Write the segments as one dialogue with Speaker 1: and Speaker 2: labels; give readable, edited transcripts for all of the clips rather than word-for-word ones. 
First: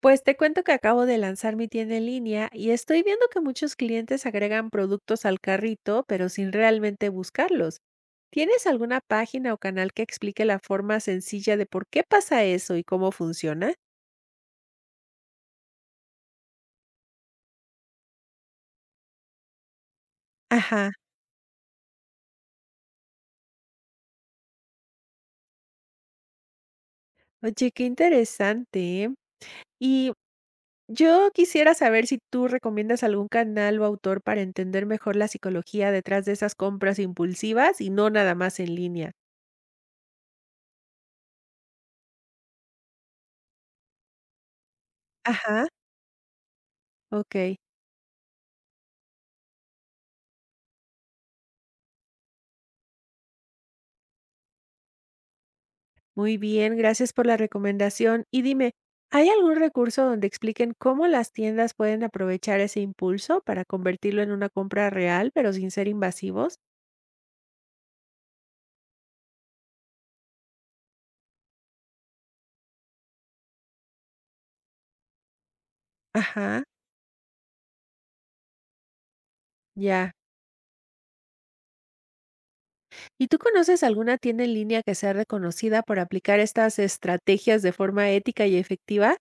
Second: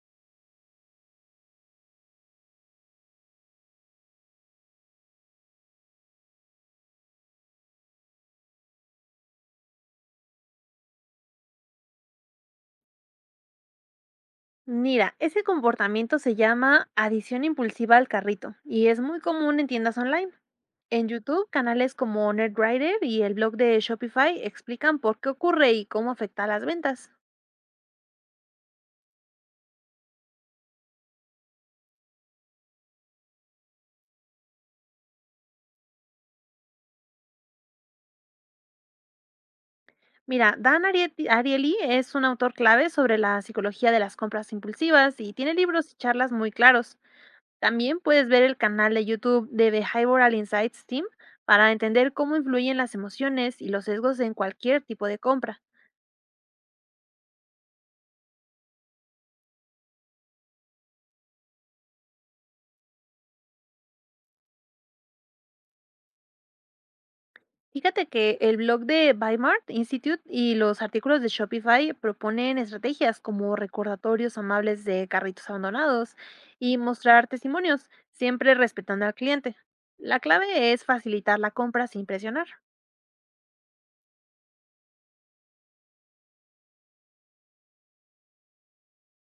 Speaker 1: Pues te cuento que acabo de lanzar mi tienda en línea y estoy viendo que muchos clientes agregan productos al carrito, pero sin realmente buscarlos. ¿Tienes alguna página o canal que explique la forma sencilla de por qué pasa eso y cómo funciona?
Speaker 2: Mira, ese comportamiento se llama adición impulsiva al carrito y es muy común en tiendas online.
Speaker 1: Ajá.
Speaker 2: En YouTube, canales como NerdWriter y el blog de Shopify explican por qué ocurre y cómo afecta a las ventas.
Speaker 1: Oye, qué interesante. ¿Eh? Y yo quisiera saber si tú recomiendas algún canal o autor para entender mejor la psicología detrás de esas compras impulsivas y no nada más en línea.
Speaker 2: Mira, Dan Ariely es un autor clave sobre la psicología de las compras impulsivas y tiene
Speaker 1: Ajá,
Speaker 2: libros y charlas muy claros.
Speaker 1: ok.
Speaker 2: También puedes ver el canal de YouTube de Behavioral Insights Team para entender cómo influyen las emociones y los sesgos en cualquier tipo de compra.
Speaker 1: Muy bien, gracias por la recomendación. Y dime, ¿hay algún recurso donde expliquen cómo las tiendas pueden aprovechar ese impulso para convertirlo en una compra real, pero sin ser invasivos?
Speaker 2: Fíjate que el blog de Bymart Institute y los artículos de Shopify proponen estrategias como recordatorios amables de carritos abandonados
Speaker 1: Ajá,
Speaker 2: y mostrar testimonios, siempre respetando al cliente.
Speaker 1: ya.
Speaker 2: La clave es facilitar la compra sin presionar.
Speaker 1: ¿Y tú conoces alguna tienda en línea que sea reconocida por aplicar estas estrategias de forma ética y efectiva?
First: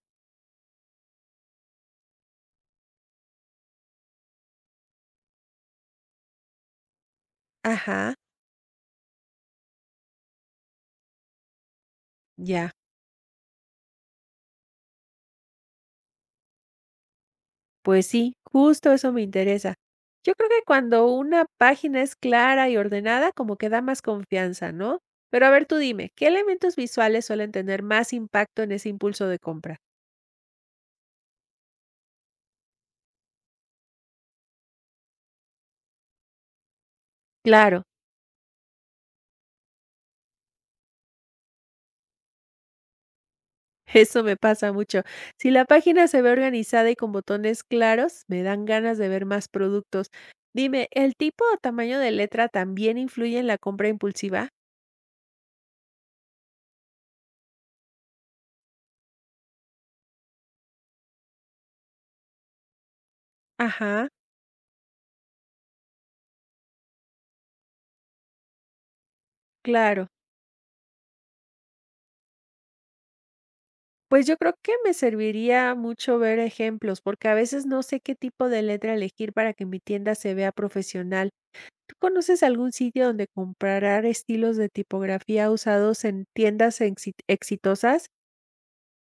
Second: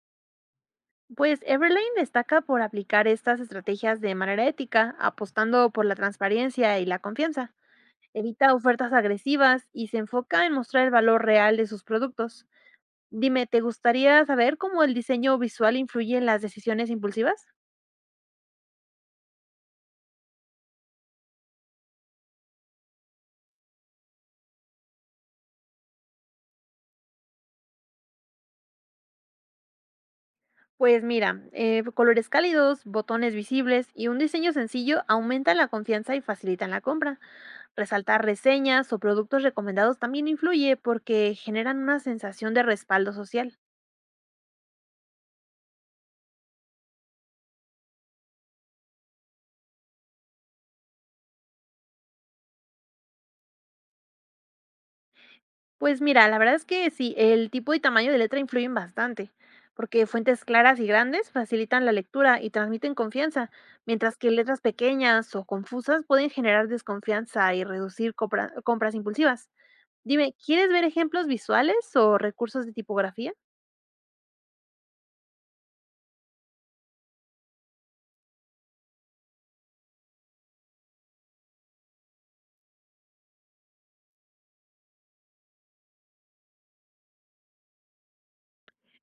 Speaker 2: Pues Everlane destaca por aplicar estas estrategias de manera ética, apostando por la transparencia y la confianza.
Speaker 1: Ajá,
Speaker 2: Evita ofertas agresivas y se enfoca en mostrar el valor real de sus productos.
Speaker 1: ya.
Speaker 2: Dime, ¿te gustaría saber cómo el diseño visual influye en las decisiones impulsivas?
Speaker 1: Pues sí, justo eso me interesa. Yo creo que cuando una página es clara y ordenada, como que da más confianza, ¿no? Pero a ver, tú dime, ¿qué elementos visuales suelen tener más impacto en ese impulso de compra?
Speaker 2: Pues mira, colores cálidos, botones visibles y un diseño sencillo aumentan la confianza y facilitan la compra.
Speaker 1: Claro,
Speaker 2: Resaltar reseñas o productos recomendados también influye porque generan una sensación de respaldo social.
Speaker 1: eso me pasa mucho. Si la página se ve organizada y con botones claros, me dan ganas de ver más productos. Dime, ¿el tipo o tamaño de letra también influye en la compra impulsiva?
Speaker 2: Pues mira, la verdad es que sí, el tipo y tamaño de letra influyen bastante, porque fuentes claras y grandes facilitan la lectura y transmiten confianza,
Speaker 1: Ajá,
Speaker 2: mientras que letras pequeñas o confusas pueden generar desconfianza y reducir compras impulsivas.
Speaker 1: claro.
Speaker 2: Dime, ¿quieres ver ejemplos visuales o recursos de tipografía?
Speaker 1: Pues yo creo que me serviría mucho ver ejemplos, porque a veces no sé qué tipo de letra elegir para que mi tienda se vea profesional. ¿Tú conoces algún sitio donde comparar estilos de tipografía usados en tiendas exitosas?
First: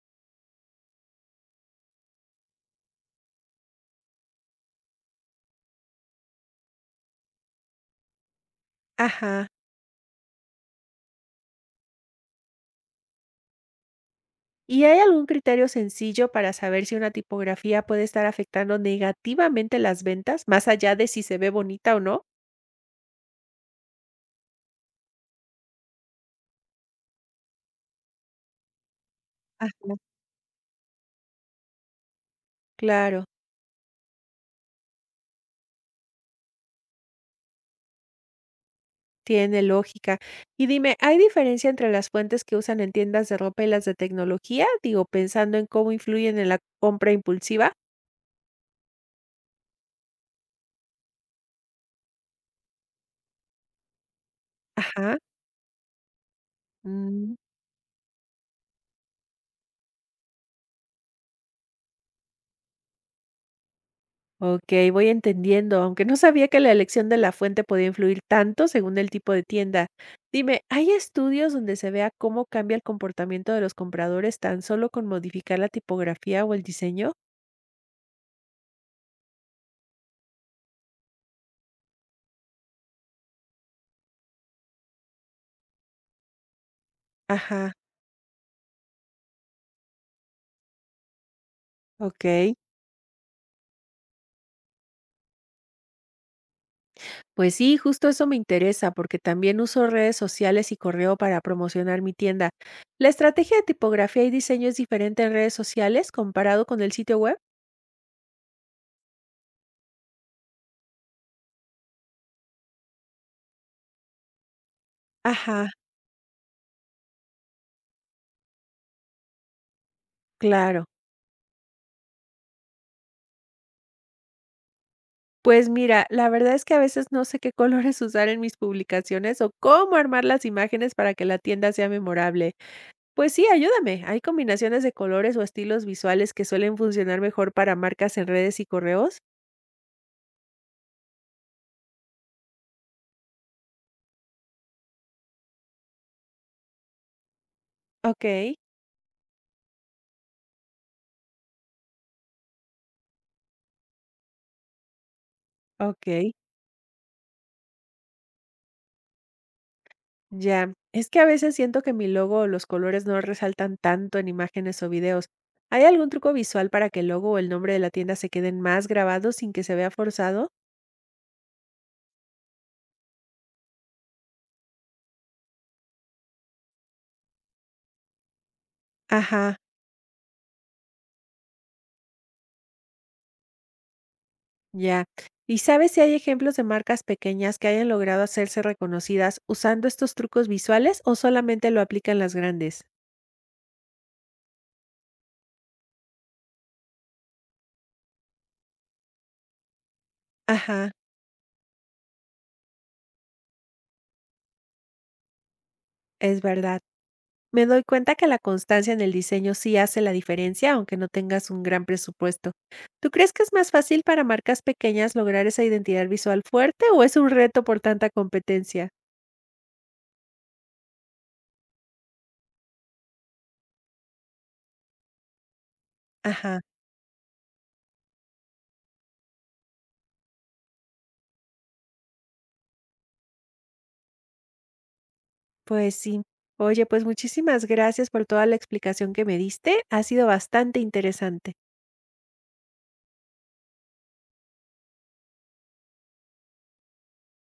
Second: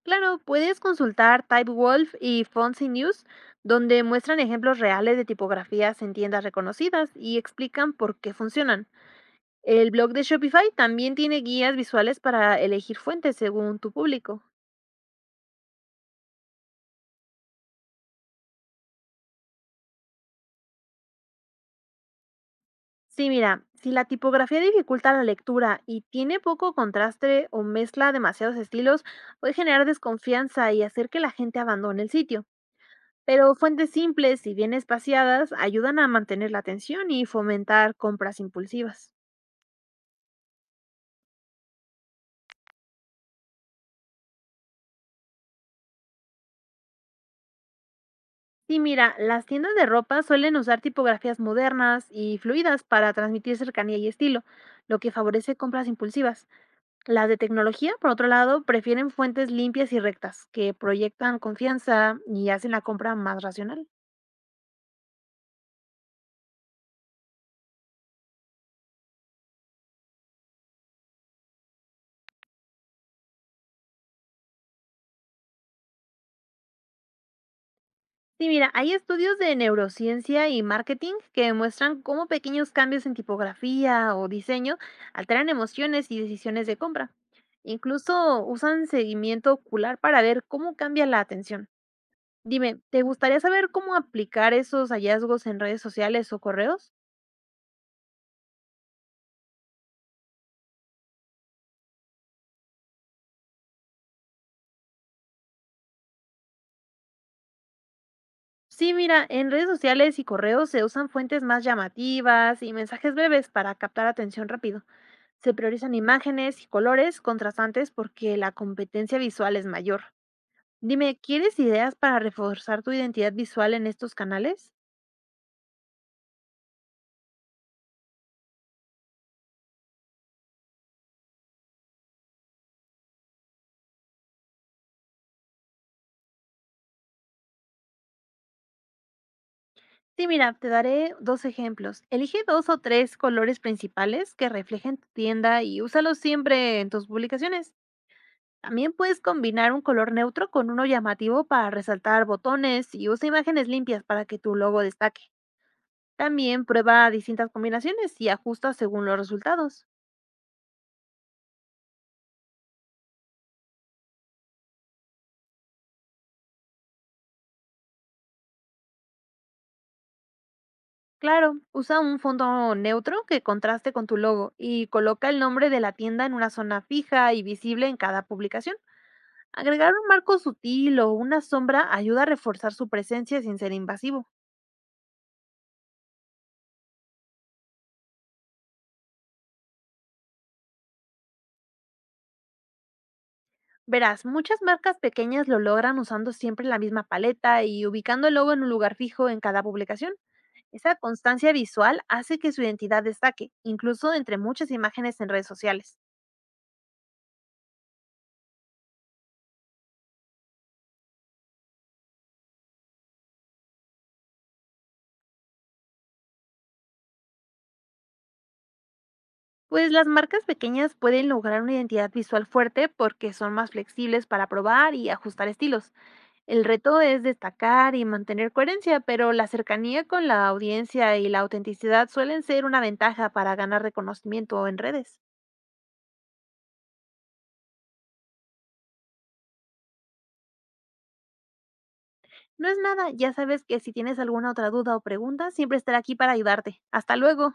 Speaker 2: Claro, puedes consultar Typewolf y Fonzie News, donde muestran ejemplos reales de tipografías en tiendas reconocidas y explican por qué funcionan.
Speaker 1: Ajá.
Speaker 2: El blog de Shopify también tiene guías visuales para elegir fuentes según tu público.
Speaker 1: ¿Y hay algún criterio sencillo para saber si una tipografía puede estar afectando negativamente las ventas, más allá de si se ve bonita o no?
Speaker 2: Sí, mira, si la tipografía dificulta la lectura y tiene poco contraste o mezcla demasiados estilos, puede generar
Speaker 1: Ajá,
Speaker 2: desconfianza y hacer que la gente abandone el sitio.
Speaker 1: claro.
Speaker 2: Pero fuentes simples y bien espaciadas ayudan a mantener la atención y fomentar compras impulsivas.
Speaker 1: Tiene lógica. Y dime, ¿hay diferencia entre las fuentes que usan en tiendas de ropa y las de tecnología? Digo, pensando en cómo influyen en la compra impulsiva.
Speaker 2: Sí, mira, las tiendas de ropa suelen usar tipografías modernas y fluidas para transmitir cercanía y estilo, lo que
Speaker 1: Ajá.
Speaker 2: favorece compras impulsivas. Las
Speaker 1: mm,
Speaker 2: de tecnología, por otro lado, prefieren fuentes limpias y rectas, que proyectan confianza y hacen la compra más racional.
Speaker 1: ok, voy entendiendo, aunque no sabía que la elección de la fuente podía influir tanto según el tipo de tienda. Dime, ¿hay estudios donde se vea cómo cambia el comportamiento de los compradores tan solo con modificar la tipografía o el diseño?
Speaker 2: Sí, mira, hay estudios de neurociencia y marketing que demuestran cómo pequeños cambios en tipografía o diseño alteran emociones y decisiones de compra.
Speaker 1: Ajá,
Speaker 2: Incluso usan seguimiento ocular para ver cómo cambia la atención.
Speaker 1: ok.
Speaker 2: Dime, ¿te gustaría saber cómo aplicar esos hallazgos en redes sociales o correos?
Speaker 1: Pues sí, justo eso me interesa porque también uso redes sociales y correo para promocionar mi tienda. ¿La estrategia de tipografía y diseño es diferente en redes sociales comparado con el sitio web?
Speaker 2: Sí, mira, en redes sociales y correos se usan fuentes más llamativas y mensajes breves para captar atención rápido. Se
Speaker 1: Ajá,
Speaker 2: priorizan imágenes y colores contrastantes porque la competencia visual es mayor.
Speaker 1: claro.
Speaker 2: Dime, ¿quieres ideas para reforzar tu identidad visual en estos canales?
Speaker 1: Pues mira, la verdad es que a veces no sé qué colores usar en mis publicaciones o cómo armar las imágenes para que la tienda sea memorable. Pues sí, ayúdame. ¿Hay combinaciones de colores o estilos visuales que suelen funcionar mejor para marcas en redes y correos?
Speaker 2: Sí, mira, te daré dos ejemplos. Elige dos o tres colores principales que reflejen tu tienda y úsalos siempre en tus publicaciones.
Speaker 1: Ok,
Speaker 2: También puedes combinar un color neutro con uno llamativo para resaltar botones y usa imágenes limpias para que tu logo destaque.
Speaker 1: ok.
Speaker 2: También prueba distintas combinaciones y ajusta según los resultados.
Speaker 1: Ya, es que a veces siento que mi logo o los colores no resaltan tanto en imágenes o videos. ¿Hay algún truco visual para que el logo o el nombre de la tienda se queden más grabados sin que se vea forzado?
Speaker 2: Claro, usa un fondo neutro que contraste con tu logo y coloca el nombre de la tienda en una zona fija y visible en cada publicación.
Speaker 1: Ajá,
Speaker 2: Agregar un marco sutil o una sombra ayuda a reforzar su presencia sin ser invasivo.
Speaker 1: ya. ¿Y sabes si hay ejemplos de marcas pequeñas que hayan logrado hacerse reconocidas usando estos trucos visuales o solamente lo aplican las grandes?
Speaker 2: Verás, muchas marcas pequeñas lo logran usando siempre la misma paleta y ubicando el logo en un lugar fijo en cada publicación.
Speaker 1: Ajá,
Speaker 2: Esa constancia visual hace que su identidad destaque, incluso entre muchas imágenes en redes sociales.
Speaker 1: es verdad. Me doy cuenta que la constancia en el diseño sí hace la diferencia, aunque no tengas un gran presupuesto. ¿Tú crees que es más fácil para marcas pequeñas lograr esa identidad visual fuerte o es un reto por tanta competencia?
Speaker 2: Pues las marcas pequeñas pueden lograr una identidad visual fuerte porque son más flexibles para probar y ajustar estilos.
Speaker 1: Ajá,
Speaker 2: El reto es destacar y mantener coherencia, pero la cercanía con la audiencia y la autenticidad suelen ser una ventaja para ganar reconocimiento en redes.
Speaker 1: pues sí. Oye, pues muchísimas gracias por toda la explicación que me diste. Ha sido bastante interesante.
Speaker 2: No es nada, ya sabes que si tienes alguna otra duda o pregunta, siempre estaré aquí para ayudarte. Hasta luego.